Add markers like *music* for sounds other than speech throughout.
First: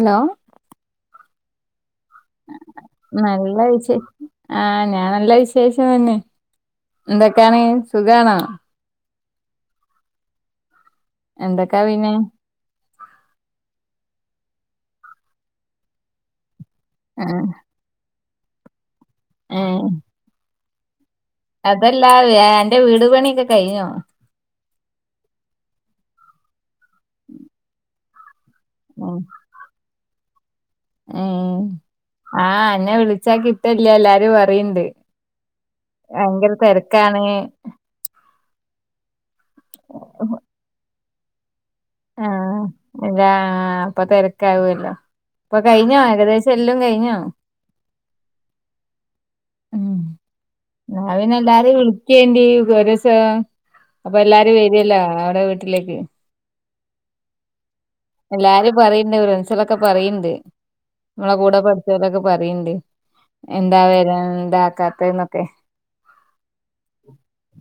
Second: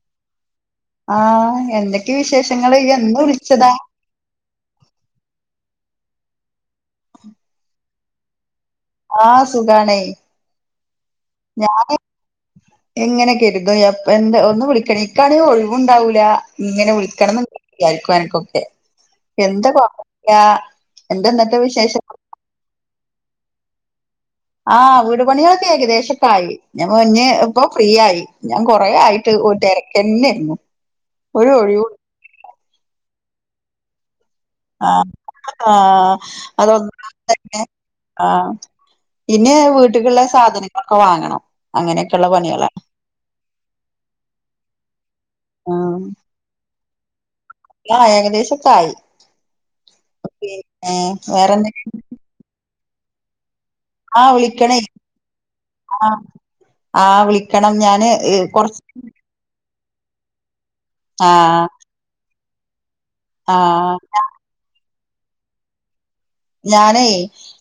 Hello ആ എന്തക്കെ വിശേഷങ്ങള് എന്നു നല്ല വിളിച്ചതാ വിശേഷം ആ ഞാൻ നല്ല വിസേഷം തന്നെ എന്തൊക്കെയാണേ സുഖാണോ ആഹ് സുഖാണേ എന്തൊക്കാ ഞാന് പിന്നെ എങ്ങനെയൊക്കെ എടു *unintelligible* യാ പ്പ എന്താ ഒന്നും വിളിക്കണേ എക്കാണ് ഒഴിവുണ്ടാവൂല ഇങ്ങനെ ആ, വിളിക്കണം വിചാരിക്കുവാ എൻക്കൊക്കെ എന്താ കൊ ഴാ അതല്ലാ വേ എന്റെ വീട് പണിയൊക്കെ കഴിഞ്ഞോ ആഹ് വീട് പണികളൊക്കെ ഏകദേശൊക്കായി ഞ പൊഞ്ഞ് ഇപ്പൊ ഫ്രീ ആയി ഞാൻ കൊറെ ആയിട്ട് ഒര് തെരക്കന്നെയിരുന്നു ഏ ആ എന്നെ വിളിച്ചാ കിട്ടൂല്ല എല്ലാരും പറ ആ ആ തിരക്കാണ് അതൊന്നന്നെ ആ പിന്നെ വീട്ടിലുള്ള സാധനങ്ങളൊക്കെ വാങ്ങണം അങ്ങനെയൊക്കെയുള്ള പണികളാ അല്ല അപ്പൊ തിരക്കാവല്ലോ ഇപ്പൊ കഴിഞ്ഞോ ഏകദേശം എല്ലാം കഴിഞ്ഞോ ആ ഏകദേശോക്കായി ഉം ഞാമ്പിലെല്ലാരേം വിളിക്കേണ്ടി ഒരു ആ അപ്പെല്ലാരും വിളിക്കണേ വരോല്ലോ അവിടെ വീട്ടിലേക്ക് ആ ആ വിളിക്കണം ഞാൻ ലാലി പറയീണ്ട് ഫൻസിലൊക്കെ പറീണ്ട് ആ നമ്മളെ കൂടെ പഠിച്ചവരൊ ക്കെ പറയീണ്ട് ആ എന്താ വരാ എന്താക്കാത്തേ ന്നൊക്കെ ഞാനേ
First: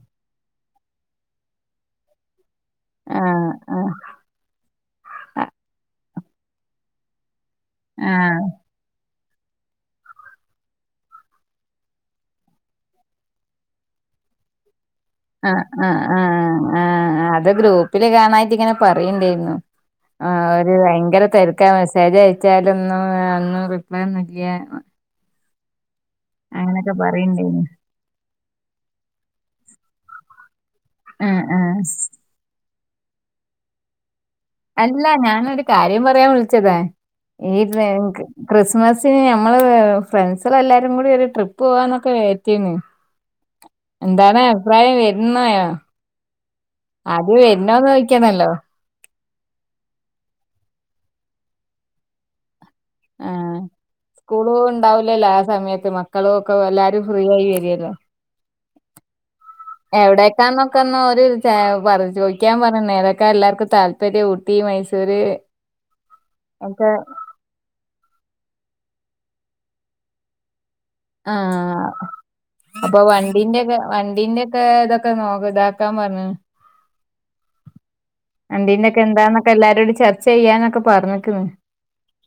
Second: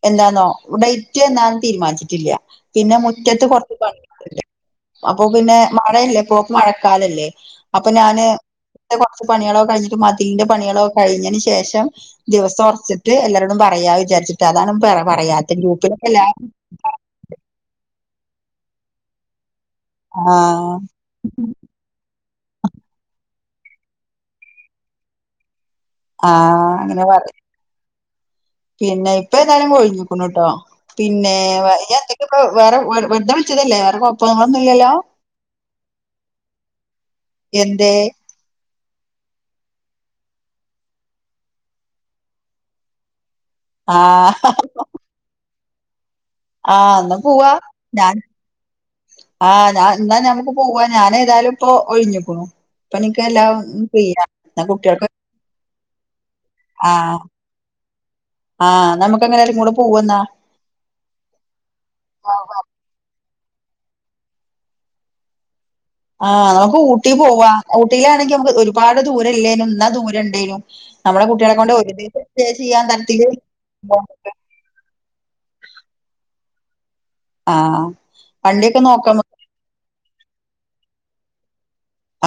എന്താന്നോ ഇവിടെ ഇറ്റിയ എന്നാൻ തീരുമാനിച്ചിട്ടില്ല പിന്നെ മുറ്റത്ത് ആഹ് കുറച്ച് പേ ആഹ് അപ്പൊ അ പിന്നെ മഴയല്ലേ പോ മഴക്കാലല്ലേ അപ്പം ഞാനേ ആഹ് പണികളോ കഴിഞ്ഞിട്ട് മദീന്റെ പണികളോ കഴിഞ്ഞതിനു ശേഷം ദിവസംഉറച്ചിട്ടേ എല്ലരോടും പറയാ വിച്ചിട്ടാ അതാണ് പെണ്ണ ആ ആ ആ ആ അത് ഗ്രൂപ്പില് ഗാനായിട്ട് ഇങ്ങനെ പറയി ണ്ടായിരുന്നു ആ ഒരു ഭയങ്കര തിരക്കാ മെസ്സേജയ ച്ചലൊന്നും ഒന്ന് റിപ്ലയ നക്കിയ ആ അങ്ങനെ പറേം പിന്നെ ഇപ്പം എന്തായാലും ഒഴിഞേക്കണൂട്ടോ പിന്നെ ആഹ് ആഹ് എന്തക്ക ഇപ്പ വേറെ വരും വെധേ വിളിച്ചതല്ലേ കൊഴപ്പങ്ങളൊന്നും ഇല്ലല്ലോ അല്ല ഞാനൊരു കാര്യം പറയാൻ വിളിച്ചതേ ഈ എന്തേ രെങ്ക ക്രിസ് ക്രിസ്മസിന് നമ്മള് ഫ്രണ്ട്സളെ എല്ലാരും കൂടി ഒരു ട്രിപ്പ് പോവാന്നൊക്കെ വിചാരിച്ചീന്നു എന്താണ് ആഹ് അഭിപ്രായം വരുന്നേയൊ ആ എന്നാ പൂവാം ഞാൻ ചോദിക്കണല്ലോ ആ ഞാൻ എന്നാ ഞമ്മുക്ക് പൂവാം ഞാനേതായാലും ഇപ്പൊ ഒയിഞ്ഞിപ്പൂ ഇപ്പൊ ആ നിക്കെല്ലാം ഫ്രീയാ സ്കൂളും ന്നാ കുട്ടികൾക്ക ഉണ്ടാവൂലല്ലോ ആ സമയത്ത് മക്കളും ഒക്കെ എല്ലാരും ഫ്രീ ആയി വരിയല്ലോ ആഹ് നമുക്ക് അങ്ങനെ എല്ലാരും കൂടെ പോവന്നാ എവിടേക്കാന്നൊക്കൊന്ന് ഒരു ച പറ ചോയിക്കാൻ പറഞ്ഞ നേര ക്ക എല്ലാർക്കും താല്പര്യം ഊട്ടി മൈസൂര് ആ നമുക്ക് ഒക്കെ ഊട്ടി പോവാ ഊട്ടീ ലാണെങ്കി മ്മുക്ക് ഒരുപാട് ദൂരം ഇല്ലേലും എന്നാ ദൂരം ഉണ്ടേലും നമ്മുടെ കുട്ടികളെ കൊണ്ട് ആഹ് ഒരു ദിവസേലും അപ്പൊ വണ്ടീന്റെയൊക്കെ വണ്ടീന്റൊക്കെ ഇതൊക്കെ നോക്കി താക്കാൻ പറഞ്ഞു ആ വണ്ടീന്റൊക്കെ എന്താന്നൊക്കെ എല്ലാരോടും ചർച്ച ചെയ്യാന്നൊക്കെ പറഞ്ഞിട്ടും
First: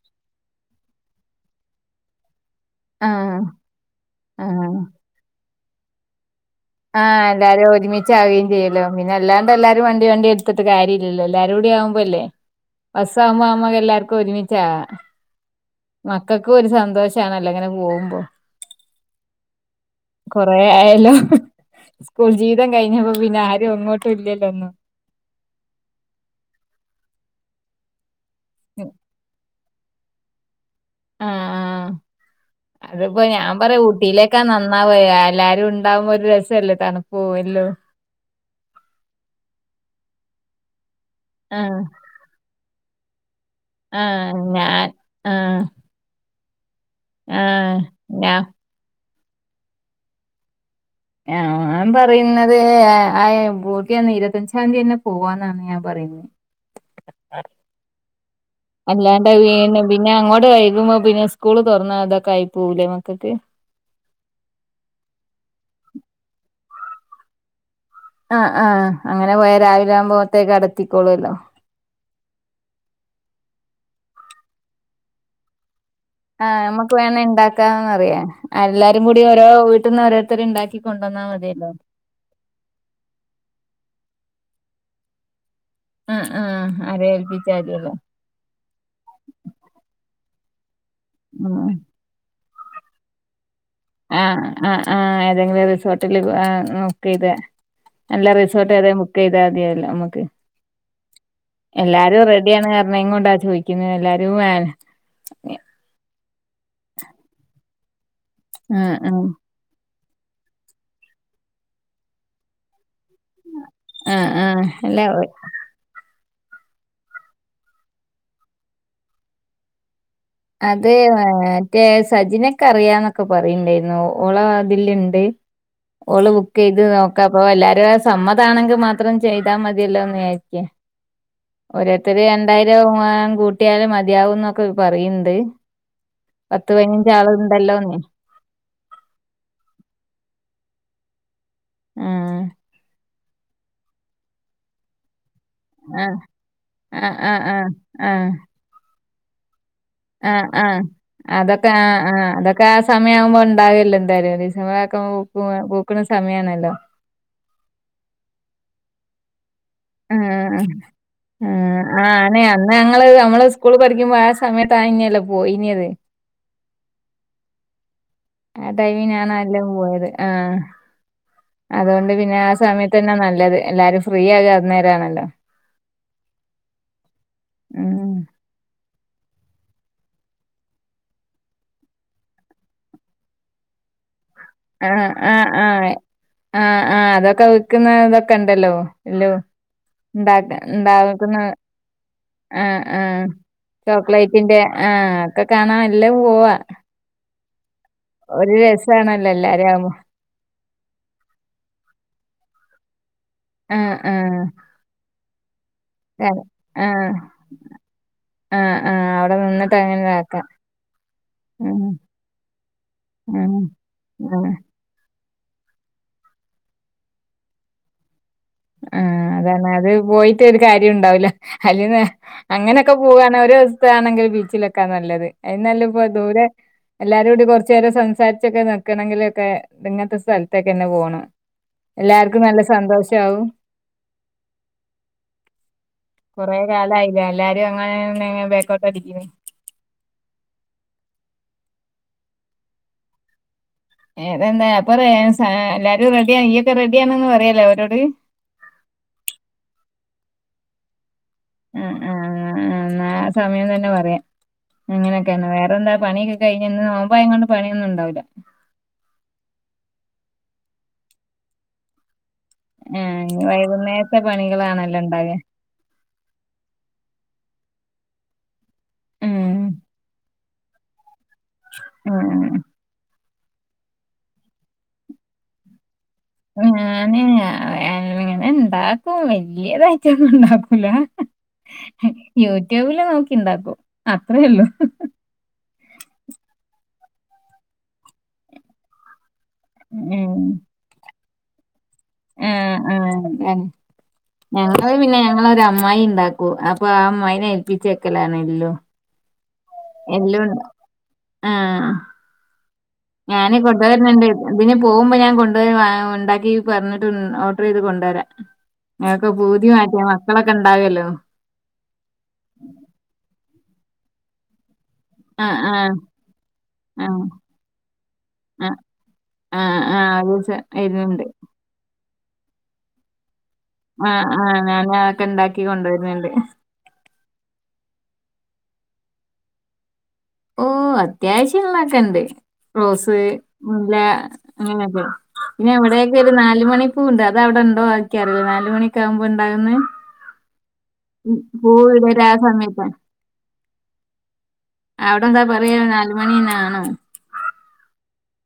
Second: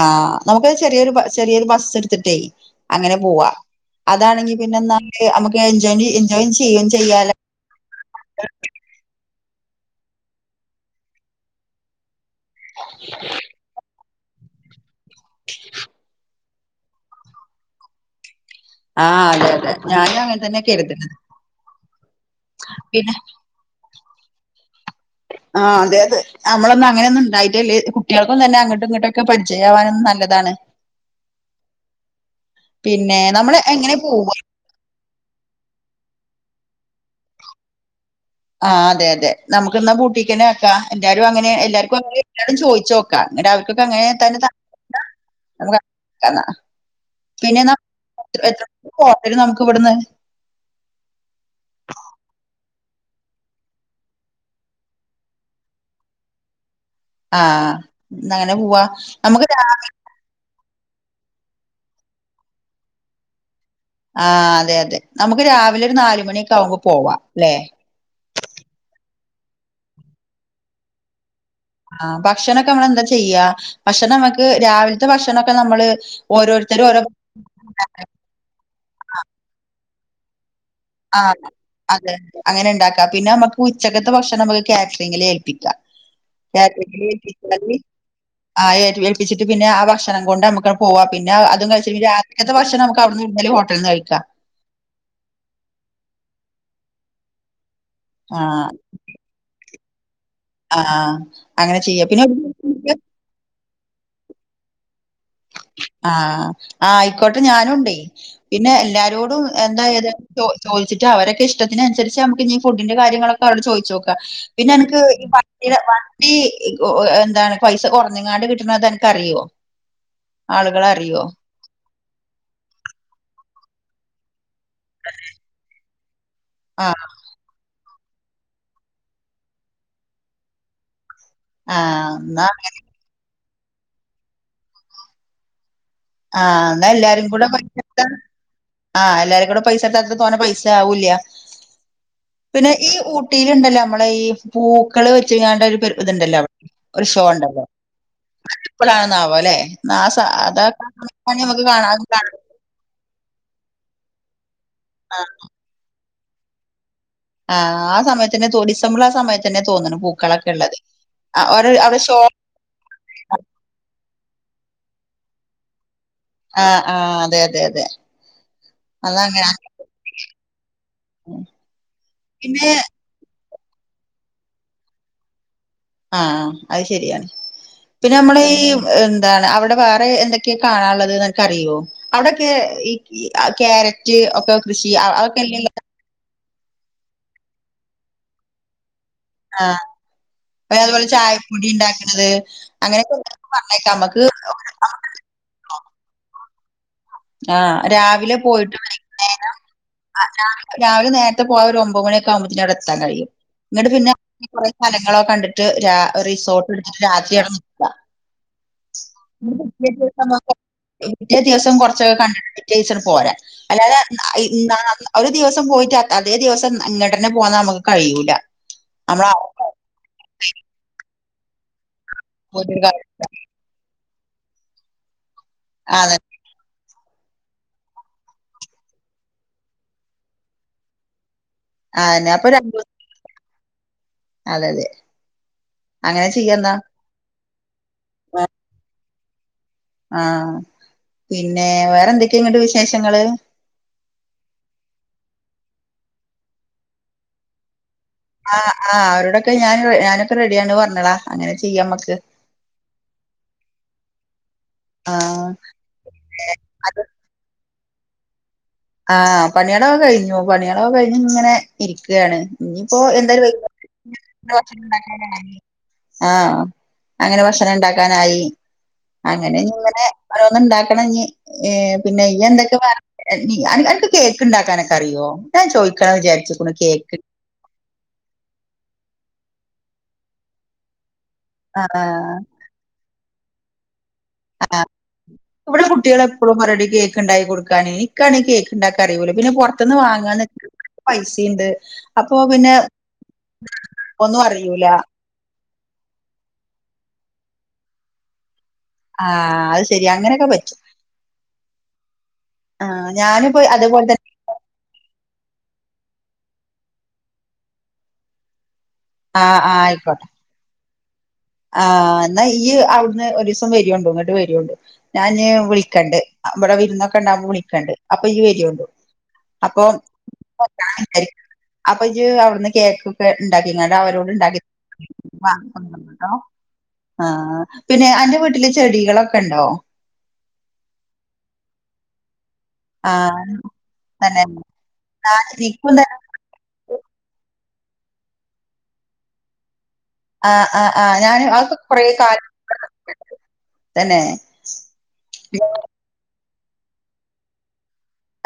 ആ നമുക്ക് ചെറിയൊരു ചെറിയൊരു ബസ്സ് എടുത്തിട്ടേ അങ്ങനെ ആഹ് പോവാം അതാണെങ്കി ആഹ് പിന്നെ നമുക്ക് എഞ്ചോണ്ടി ആഹഎല്ലാരും ഒരുമിച്ചാവുകേം ചെയ്യല്ലോ പിന്നെ അല്ലാണ്ട് എല്ലാരും വണ്ടി വണ്ടി എടുത്തിട്ടെ കാര്യല്ലല്ലോ എല്ലാരും കൂടി ആവുമ്പല്ലേ ബസ്സ ആവുമ്പം അമ്മ എല്ലർക്കും ക്കെ ഒരുമിച്ചാ മക്കക്കും ഒരു സന്തോഷാണല്ലോ അങ്ങനെ പോകവുമ്പം കു ആ അതെ അതെ ഞാനും അങ്ങനെ തന്നെ കേരുതിത് ആയല്ലോ സ്കൂൾ ജീവിതം കഴിഞ്ഞപ്പം പിന്നെ ആരും അങ്ങോട്ടും ഇല്ലല്ലോന്നും ആ അതെ അതെ നമ്മളൊന്നും അങ്ങനൊന്നും ഉണ്ടായിട്ടല്ലേ കുട്ടികളൊക്കെത്തന്നാ അങ്ങോട്ടും ഇങ്ങോട്ടൊക്കെ പഠിച്ചേ ഏവാനും നല്ലതാണ് ആ ആ പിന്നെ അതിപ്പോ ഞാൻ നമ്മള് പറയും എങ്ങനെ പോവ ഊട്ടിയിലേക്കാ നന്നാവേ എല്ലാരും ഉണ്ടാവുമ്പോ ഒരു രസല്ലേ തണുപ്പോ എല്ലോ ആ അതെ അതെ നമുക്ക് എന്നാ പൂട്ടീക്കന്നെ ആക്കാം എല്ലാരും അങ്ങനെ ആഹ് എല്ലാവർക്കും എല്ലാവരും ഞാൻ ചോദിച്ച് നോക്കാം അങ്ങനെ അവർക്കൊക്കെ അങ്ങനെ തന്നെത്താൻ ആ കന്ന ആഹ കൊഴ നമുക്ക് ഇവിടുന്ന് ൻ പറയുന്നത് ആ ഊട്ടിന്ന് ഇരുപത്തഞ്ചാം ീയതി തന്നെ പോവാന്നാണ് ഞാൻ പറയുന്നത് ഉഹ ആഹ അല്ലാണ്ട് പിന്നെ പിന്നെ അങ്ങോട്ട് വ പിന്നെ സ്കൂള് തുറന്നാ അതൊക്കെ ആയി പോലേ മക്കൊക്ക് ആ അതെ അതെ നമുക്ക് രാവിലെ ഒരു നാല മണിൊക്ക ആ്പക്ക് പോവാ അല്ലെ ആ് ആഹ അങ്ങനെ പോയ രാവിലെ ആവുമ്പോത്തേക്ക് അടത്തിക്കോളൂല്ലോ ആഹ ഭക്ഷണൊക്കെ നമ്മള് എന്താ ചെയ്യാ ഭക്ഷണം നമ്മുക്ക് രാവിലത്തെ ഭക്ഷണൊക്കെ നമ്മള് ആഹ് ഓരോരുത്തരും നമുക്ക് ഓരോ വേണ ഇണ്ടാക്കാന്ന് അറിയ എല്ലാരും കൂടി ഓരോ വീട്ടിൽന്ന് ഓരോത്തർ ഇണ്ടാക്കി ആ കൊണ്ടുവന്നാ മതിയല്ലോ അതെതെ അങ്ങനെ ഉണ്ടാക്കാം പിന്നെ നമുക്ക് ഉച്ചകത്തെ ഭക്ഷണം നമുക്ക് കാറ്ററിങ്ങില് ഏൽപ്പിക്കാം ആഹ് ആഹ് ആരെ ഏൽപ്പിച്ചാ കേച്ച മതിയല്ലോ ആ ഏ ഏൽപ്പിച്ചിട്ട് പിന്നെ ആ ഭക്ഷണം കൊണ്ട് പോവാം പിന്ന അും ഉം കഴിച്ച രാത്ത്തെശക്ഷെ നമു അവിടുന്ന്ള്ള ആഹ ആ ആഹ ഏതെങ്കിലും റിസോർട്ടില് ആ നോക്ക ഇത് എല്ലാ ആഹ് റിസോർട്ട് ഏത ബുക്ക് ചെയ്താൽ മതില്ല നമുക്ക് ആഹ് അങ്ങനെ ചെയ്യാം എല്ലാരും പിന്നെ ഒരു റെഡിയ ദിവസം ആാണ് നമുക്ക് കാരണം എങ്ങ കൊണ്ടാ ചോദിക്കുന്നത് എല്ലാരും ആഹ ആ ആയിക്കോട്ടെ ഞാനുണ്ടേ പിന്നെ ആഹ് ആഹ് എല്ലാരോടും എന്താായത് ചോദിച്ചി് അവരൊക്കെ ഇഷത്തിനുസരിച്ച് നമുക്ക്ീ ഫുഡിന്റെ കാര്യങ്ങളൊക്കെ അവിടെ ചോദിച്ചു നോക്ക ആഹ് ആഹ് പിന്നെ അല്ല എനിക്ക് ഈ എന്താണ് പൈസ കുറഞ്ഞങ്ങാണ്ട് കിട്ടണത എനക്ക്റിയോ അത് മറ്റേ സജിനൊക്കെ അറിയാന്നൊക്കെ പറയണ്ടായിരുന്നു ഓള ഓള് ബുക്ക് ചെയ്ത് ആഹ് നോക്ക എല്ലും സമ്മതാണെങ്കിൽ മാത്രം ചെയ്താ മതിയല്ലോന്ന് വിചാരിക്ക ആഹ് ഒരോത്തരു എന്നാ രണ്ടായിരം കൂട്ടിയാലും മതിയാവും എന്നൊക്കെ പറയണ്ട് ആഹ എന്നാ എല്ലാരും കൂടെ പ ആഹ് എല്ലാരും കൂ പൈസ എടുത്താ തോന്നെ പൈസ ആവൂില്ല ആഹ് പിന്നെ ഈ ഊട്ടിയിലുണ്ടല്ലോ നമ്മള ഈ പൂക്കള് ങ്ങാണ്ട ഒരു ഇത്ണ്ടല്ലോ അവിടെ ഒരു ആഹ് ഷോ ആഹ് ഉണ്ടല്ലോഴ ആഹ് ആഹ് ാവോ അല്ലെ ന ആഹ് അത ആഹ് ആഹ് *inaudible* അതൊക്കെ ആ ആ അതൊക്കെ ആ സമയം ആവുമ്പോ ഉണ്ടാവില്ല എന്തായാലും ക്കക്ക പൂക്കണ സമയണല്ലോ ആഹ ആ സമയത്തിന്നെ തൊടിസമ്പൾ ആ സമയത്ത് അങ്ങനെ പൂക്കളൊക്കെ ഉള്ളത് ഓരോ ഉം അവിടെ ആ ഷോ ആന അന്ന് ഞങ്ങള് നമ്മള് സ്കൂള് പഠിക്കുമ്പോ ആ സമയത്ത്ാ ല്ല പോയിനിയത് ആഹ് ആഹ് അതെ അതെ അതെ ആഹ് ടൈമിനാന്നാ അതങ്ങനെ എല്ലും പോയത് ആഹ് അതോണ്ട് പിന്നെ ആഹ് സമയത്തന്നെ നല്ലത് എല്ലാരും ഫ്രീയാകാ അന്നേരാണല്ലോ ആഹ് അഹ് ശരിയാണ് ഉം പിന്നെ നമ്മളീ ഏഹ് താണ് അവിടെ വേറെ എന്തെക്കേ കാണാള്ളത് അന്ക്കറിയോ അവിടൊക്കേ ഈ കീ ആഹ് ക്യാരറ്റ് ഒ ക്ക കൃഷി ആഹ് അവ ആഹ് അവക്കല്ലെല്ലോ ആഹ് ആഹ് ആഹ് അതൊക്ക വിക്ക്ന്നാ ഇതൊക്കണ്ടല്ലോ ആഹ് പിന്നെ അത്പോലെ ഉണ്ടാക്കുന്ന ചായപ്പൊടി ഇണ്ടാക്ക്ണത് ആഹ് അങ്ങനെക്കേ ആഹ് ഇണ്ടാക്കും പറ്ഞ്ഞേക്കാ അമ്മക്ക് ചോക്ലേറ്റിന്റെ *unintelligible* ആഹ് ഒക്കെ കാണാ എല്ലേം പോവാ ആഹ് രാവിലെ ഒരു പോയിട്ട് രസാണല്ലോ വൈകുന്നേരം എല്ലാരും ആവുമ്പോ ആഹ് രാവി രാവില നേരത്തെ പോവാ ഒരു ഒമ്പഹ് മണിയൊക്കാവുമ്പത്തിന് അവടെ എത്താ കഴിയും ഇന്ന്ട്ട് ആഹ് പിന്നെ ആഹ് ഈ കൊറേ സ്ഥലങ്ങളോ കണ്ടിട്ട് രാ ഒര് ആഹ് റിസോർട്ടെട്ത്തിട്ട് ആഹ് രാത്രി അവടെ നിക്കാ ആഹ് ആഹ് അവിടെ നിന്നിട്ട് അങ്ങനെ ഇതാക്കാം *unintelligible* ഏഹ് പിറ്റേ ദിവസം ഉം കൊറ ച്ചൊ കണ്ട്ട്ട് പിറ്റേസട് പോരാ ഉം അല്ലാത ഉം അയ് ആഹ് ഉം ന്താ ആക്കി ഒര് ദിവസം പോയിട്ട് അത് അതേ ദിവസം ഇങ്ങട്ടന്നെ പോന്നാ അമ്മക്ക് കഴിയൂല ആഹ് നമ്മള അതാണ് അത് പോയിട്ടൊര് കാര്യൊണ്ടാവുല അല്ലേന്നാ അങ്ങനെക്കെ പോവാന്നാ ഒരോസ്ത്തതാണെങ്കി ബീച്ചിലൊക്കാ നല്ലത് അയിനും നല്ലേപ്പൊ അതെ ദൂരെ എല്ലാരൂടി കൊറ്ച്ചേരം സംസാരിച്ചൊക്കെ നിക്കണങ്കിലൊക്കെ ത്ങ്ങത്തെ സ്ഥലത്തേക്കെന്നേ പോണം എല്ലാര്ക്കും നല്ല സന്തോഷാവും അതെതെ അങ്ങനെ ചെയ്യാം കൊറേ എന്താ കാലായില്ലേ എല്ലാരും അങ്ങനെ ബേക്കോട്ട് അടിക്കുന്നു ആ പിന്നെ വേറെ എന്തൊക്കെയ ഇങ്ങോട്ട് വിശേഷങ്ങള് വേറെന്താ അപ്പൊ റേ സാ എല്ലാരും റെഡിയായി ഈയൊക്കെ റെഡിയാന്നങ്ങ് പറയല്ലോ അവരോട് ആ ഹ് ആഹ് അവോരോടൊക്കെ ഞാൻ ഞാനൊക്കെ റെഡിയാന്ന് പറഞ്ഞോളാ ആ ഹ് ആഹ് ആഹ് എന്നാ സമയം തന്നെ പറയാം ആഹ് അങ്ങനെയൊക്കെയാണ് വേറെന്താ പണിയൊക്കെ കഴിഞ്ഞ് ഇന്ന് നോമ്പായ കൊണ്ട് പണിയൊന്നും ഉണ്ടാവില്ല ആ പണികളോ കഴിഞ്ഞു പണികളയൊ കഴിഞ്ഞു ഇങ്ങനെ ഇരിക്കുകയാണ് ഇനിയിപ്പോ ആഹ് ഇനി എന്തായാലും വൈകുന്നേരത്തെ വ പണികളാണല്ലോ ഇണ്ടാവ *inaudible* ആഹ് അങ്ങനെ ഭക്ഷ ക്ഷണം ഉണ്ടാക്കാനായി അങ്ങനെ ഇങ്ങനെ ഓരോന്ന് ഇണ്ടാക്കണം ഇഞ്ഞി- ഏ പിന്നെ ഇയ്യ ആഹ് എന്തൊക്കെ വേണം അന അനക്ക് കേക്ക് ഉണ്ടാക്കാനൊക്കെ അറിയോ ഞാൻ ചോയി ഞാന് അങ്ങനെ ഇണ്ടാ- ഓ വല്യതായിട്ടോന്നും ഉണ്ടാക്കൂല ആഹ് യൂട്യൂബില് നോക്കി ഇണ്ടാക്കും അത്രേ ഉള്ളൂ ആ ഹ് ഇവിടെ കുട്ടികള് എപ്പോഴും പറയും ടി കേക്ക് ക്ക് ഉണ്ടായി കൊടുക്കാന് എനിക്കാണേ കേക്ക് ഉണ്ടാക്ക അറിയൂല പിന്നെ പൊറത്തുനിന്ന് വാങ്ങാൻ പൈസേണ്ട്- ഉം ഉം ഒന്നും അറിയൂല ഞങ്ങള് പിന്നെ ഞങ്ങളോരമ്മ- മൈ *unintelligible* ഉണ്ടാക്കൂ അപ്പൊ ആ മൈനെ ഏൽപ്പിച്ചേക്കലാണല്ലോ ആഹ് അത് ശെരിയാ അങ്ങനെയൊക്കെ പറ്റും ആഹ് ആഹ് ഞാന് ഞാനിപ്പോ ഇവിടെ അതേപോലെ വരുന്നുണ്ട് തന്നെ ഇവന് പോകുമ്പോ ഞാൻ കൊണ്ട്- വാ ഉണ്ടാക്കി പറഞ്ഞിട്ട് ഓർഡർ ചെയ്ത് കൊണ്ടുവരാൻ ക്കെ *unintelligible* ആഹ് ഭൂതി ആഹ് മാറ്റിയ ആയിക്കോട്ടെ മക്കളൊക്കെ ഉണ്ടാവല്ലോ ഇപ്പം വരിയുണ്ടോ ഇങ്ങട്ട് വരിയുണ്ടോ ഞാന് ആഹ് ആഹ് വിളിക്കണ്ട് അ ഇവിടെ വിരുന്നൊക്കെ ആഹ് ഉണ്ടാവുമ്പോ വിളിക്കണ്ട് അപ്പൊ ഈയ്യ് ആഹ് വരിയണ്ടു ആഹ് അപ്പൊ ആഹ് ഒരു ദിവസം വരുന്നുണ്ട് *unintelligible* അപ്പൊ ഇജ്ജ് അവിടുന്ന് കേക്കൊക്കെ ഉണ്ടാക്കിങ്ങാണ്ട് ആഹ് ആഹ് അവരോട്ണ്ടാക്കി ഞാൻ അതൊക്കെ ഉണ്ടാക്കി *unintelligible* ഹലോ കൊണ്ടുവരുന്നുണ്ട് ആഹ് പിന്നെ അന്റെ വീട്ടില് ചെടികളൊക്കെ ഒണ്ടോ? ഓഹ് അത്യാവശ്യം ഒള്ളെയൊക്കെണ്ട്. റോസ് ആഹ് മുല്ല തന്നെ അങ്ങനെയൊക്കെ ആഹ് പിന്നെ എനിക്കും തന്നെ എവിടെക്കെ ഒരു നാല് മണി പൂണ്ട് അത് അവിടെ ഉണ്ടോ എക്കിയാറില്ല നാല് മണിക്കെ ആകുമ്പോ ഉണ്ടാവുന്നേ ആഹ് ആഹ് ആഹ് ഞാന് പൂ അതൊക്കെ കൊറേ വിടര ആ കാലം സമയത്തയിരുന്നു തന്നെ അവിടെ എന്താ പറയാ നാല്മണീന്നാണോ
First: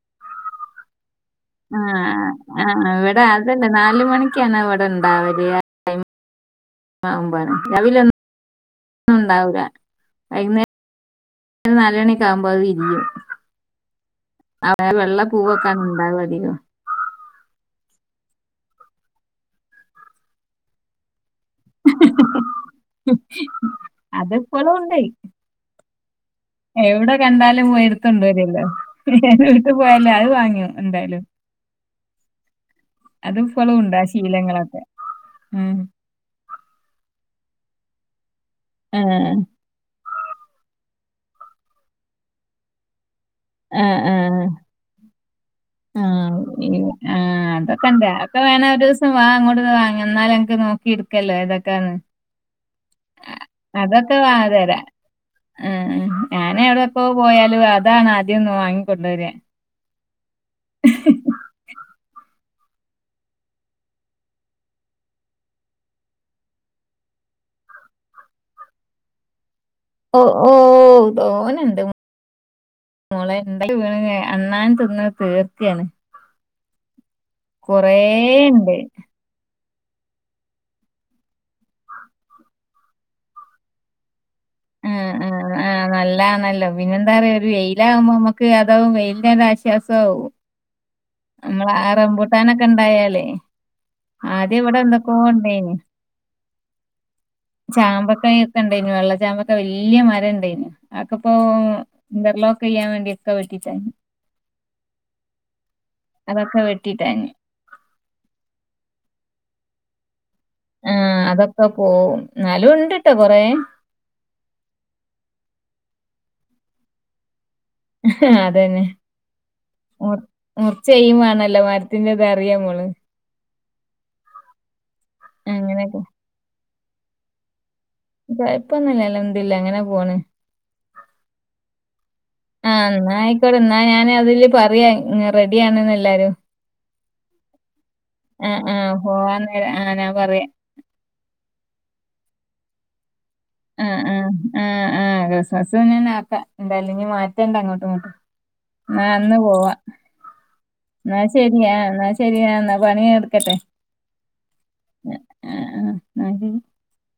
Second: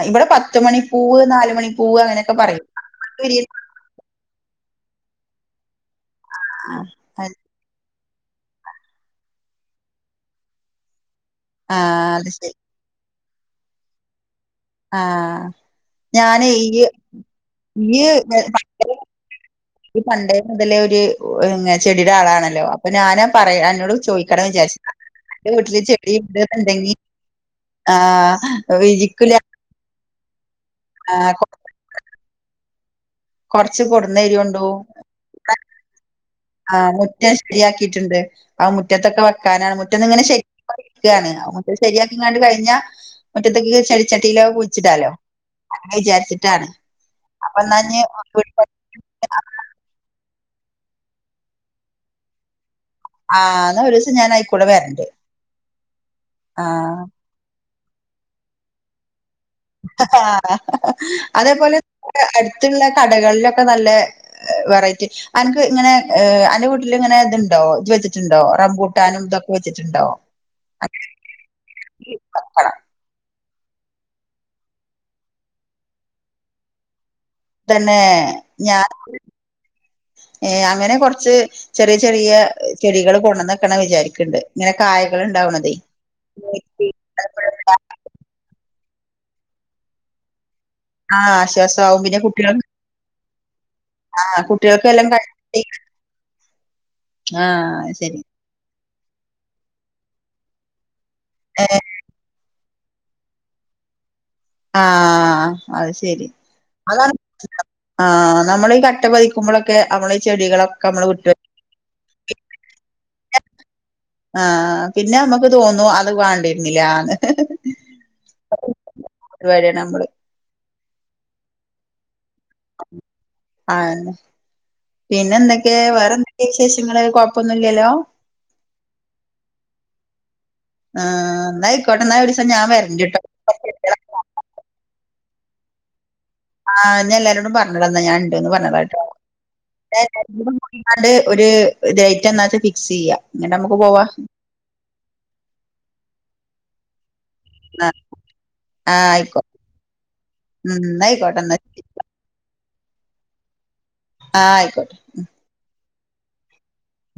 ഇവിടെ പത്ത് മണിപ്പൂവ് ആ നാലുമണിപ്പൂവ് അങ്ങനെയൊക്കെ ആ പറയും ഇവിടെ അതല്ല നാല് മണിക്കാണ് ഇവിടെ ഇണ്ടാവല് ആ ആഹ് രാവിലെ ണ്ടാവുക വൈകുന്നേ ആഹ് നാല്മണിക്ക ആകുമ്പോ ശരി അത് വിരിയും അത് ആ വെള്ള പൂവൊക്കാണ് ഇണ്ടാവ ഞാന് അധികം ഈയ്യ് ഈ സൺഡേ ഈ സൺഡേ മുതലോര് ഒരു ചെടിയുടെ ആളാണല്ലോ അപ്പൊ ഞാന് പറയാ അന്നോട് ചോയിക്കണം അതിപ്പളും വിചാരിച്ച് ഉണ്ട് എന്റെ വീട്ടില് ചെടി എവിടെ കണ്ടാലും പോയി എടുത്തോണ്ട് വരുല്ലോ ആഹ് വിരിക്കൂല *unintelligible* അത് വാങ്ങു എന്തായാലും ആഹ് അത് ഇപ്പളും കൊറച്ച് ഉണ്ട് ആ കൊടുന്നരിയുണ്ടോ ശീലങ്ങളൊക്കെ ഉം ആമുറ്റം ശരിയാക്കിയിട്ടുണ്ട് ആ മുറ്റത്തൊക്കെ ആഹ് വെക്കാനാണ് മുറ്റ എന്ന ഇങ്ങനെ ശരി ക്കാണ് മുറ്റം ശരിയാക്കി കണ്ട് കഴിഞ്ഞൽ മുറ്റത്തക്ക് ചെടിച്ചട്ടിയിലോ കുടിച്ചിട്ടാലോ ആ ആ എന്നാ അതൊക്കെ ഇഞ്ഞ് ഇണ്ട ഒക്കെ വേണ ഒരു ദിവസം വാ അങ്ങോട്ട വാങ്ങ എന്നാല നോക്കി എടുക്കല്ലോ ഇതൊക്കെയാണ് ആഹ് എന്നാ ഒരു ദിവസം അതൊക്കെ ഞാൻ അയിക്കൂടെ വാതരാ വരണ്ട് ഞാന ആഹ് എവിടെപ്പോ പോയാലും അ അതാണ് ആദ്യന്ന് വാങ്ങിക്കൊണ്ട രാ ആ ആ ആ ആ അതേപോലെ അടുത്തുള്ള കടകളിലൊക്കെ നല്ല വെറൈറ്റി അനക്ക് ഇങ്ങനെ അന്റെ വീട്ടിൽ ഇങ്ങനെ ഇതുണ്ടോ ഇച്ച് വെച്ചിട്ടുണ്ടോ റംബിട്ടാനും ഇതൊ വെച്ചിട്ടുണ്ടോ ഓ ഓ ന്നാലു വീണ അണ്ണാനൻ തിന്ന് തീർക്കയാണ് തന്നെ ഞാൻ ഏ അങ്ങനെ കൊറച്ച് ചെറിയ ചെറിയ ചെടികൾ കൊണന്നൊക്കണം വിചാരിക്ക്ൻ ണ്ട് ആ ആ ആ നല്ലണല്ലോ പിന്നെ എന്താ പറയാ ഒരു വെയില ആകുമ്പോ നമ്മക്ക് തവും വെയിനൊരു ആശ്വാസംവും ആ നമ്മള ആശ്വാസമാവും പിന്നെ കുട്ടികൾ ആറമ്പൂട്ടാനൊക്കെ ഇണ്ടായാല് ആ ആദ്യ ഇവിടെ കുട്ടികൾക്ക് എല്ലാം എന്തക്കെ കഴി ഇണ്ടയിന് ആ ശരി വെള്ളച്ചാമ്പക്ക വലിയ മരം ഇണ്ടായിന് ആക്കെപ്പോ ഏ ഇന്റർ ലോക് ക്ക് ചെയ്യാൻ വേണ്ടി ഒക്കെ വെട്ടി കയ്യിന്നു ആഹ് അത് ശെരി അതൊക്കെ അതാണ് വെട്ടിട്ടാഞ്ഞ് ആ നമ്മളീ കട്ടപ്പതി ക്കുമ്പളൊക്കെ നമ്മള് ആ അതൊക്കെ പോവും എന്നാലും ഇണ്ട്ട്ടോ കൊറേ ആ പിന്നെ നമ്മുക്ക് തോന്നും അത് വണ്ടിരുന്നില്ലാന്ന് ഹ അതന്നെ നമ്മള് മുർച്ചെയ്യു വേണല്ലോ മരത്തിന്റെത ആന്നെ പിന്നെ എന്തൊക്കെ അങ്ങനെയൊക്കെ വേറെന്തൊക്ക വിശേഷങ്ങൾ കുഴപ്പൊന്നുല്ലല്ലോ കൊഴപ്പൊന്നുല്ല അൽഹംദുലില്ലാഹ് എങ്ങനെ പോണ് ആഹ് എന്നായിക്കോട്ടെ എന്നാ ഒരീസം ഞാൻ ആ എന്നാ വരണ്ട്ട്ടോ ആയിക്കോട്ട എന്നാ ഞാൻ അതില് പറയാ റെഡിയ ആണെന്ന്ല്ലാരും ആ ഇന്നി എല്ലാരോടും പറഞ്ഞള എന്നാൽ ഞാൻ ണ്ട് ആഹ് ആഹ് പറഞ്ഞളട്ടോ പോവാൻ നേരം ആഹ് അല്ല ഞാൻ പറയാ എല്ലാരുംകൂടി കണ്ട് ഒരു ലൈറ്റ് എന്നാച്ച ഫിക്സെയ്യ ന്നട്ട് നമ്മക്ക് പോവാ ആ ക്രിസ്മസ്ക്കാം എന്തായാലും മാറ്റ റ്റണ്ട അങ്ങോട്ടും ഇങ്ങോട്ട് ആഹ് അന്ന് ആയിക്കോട്ടെ പോവാ ഉം എന്നാ എന്നായിക്കോട്ടെ ശരിയ ശരി എന്നാ ശരിയാ എന്നാ പണി എടുക്കട്ടെ ആ ആയിക്കോട്ടെ ആ *unintelligible*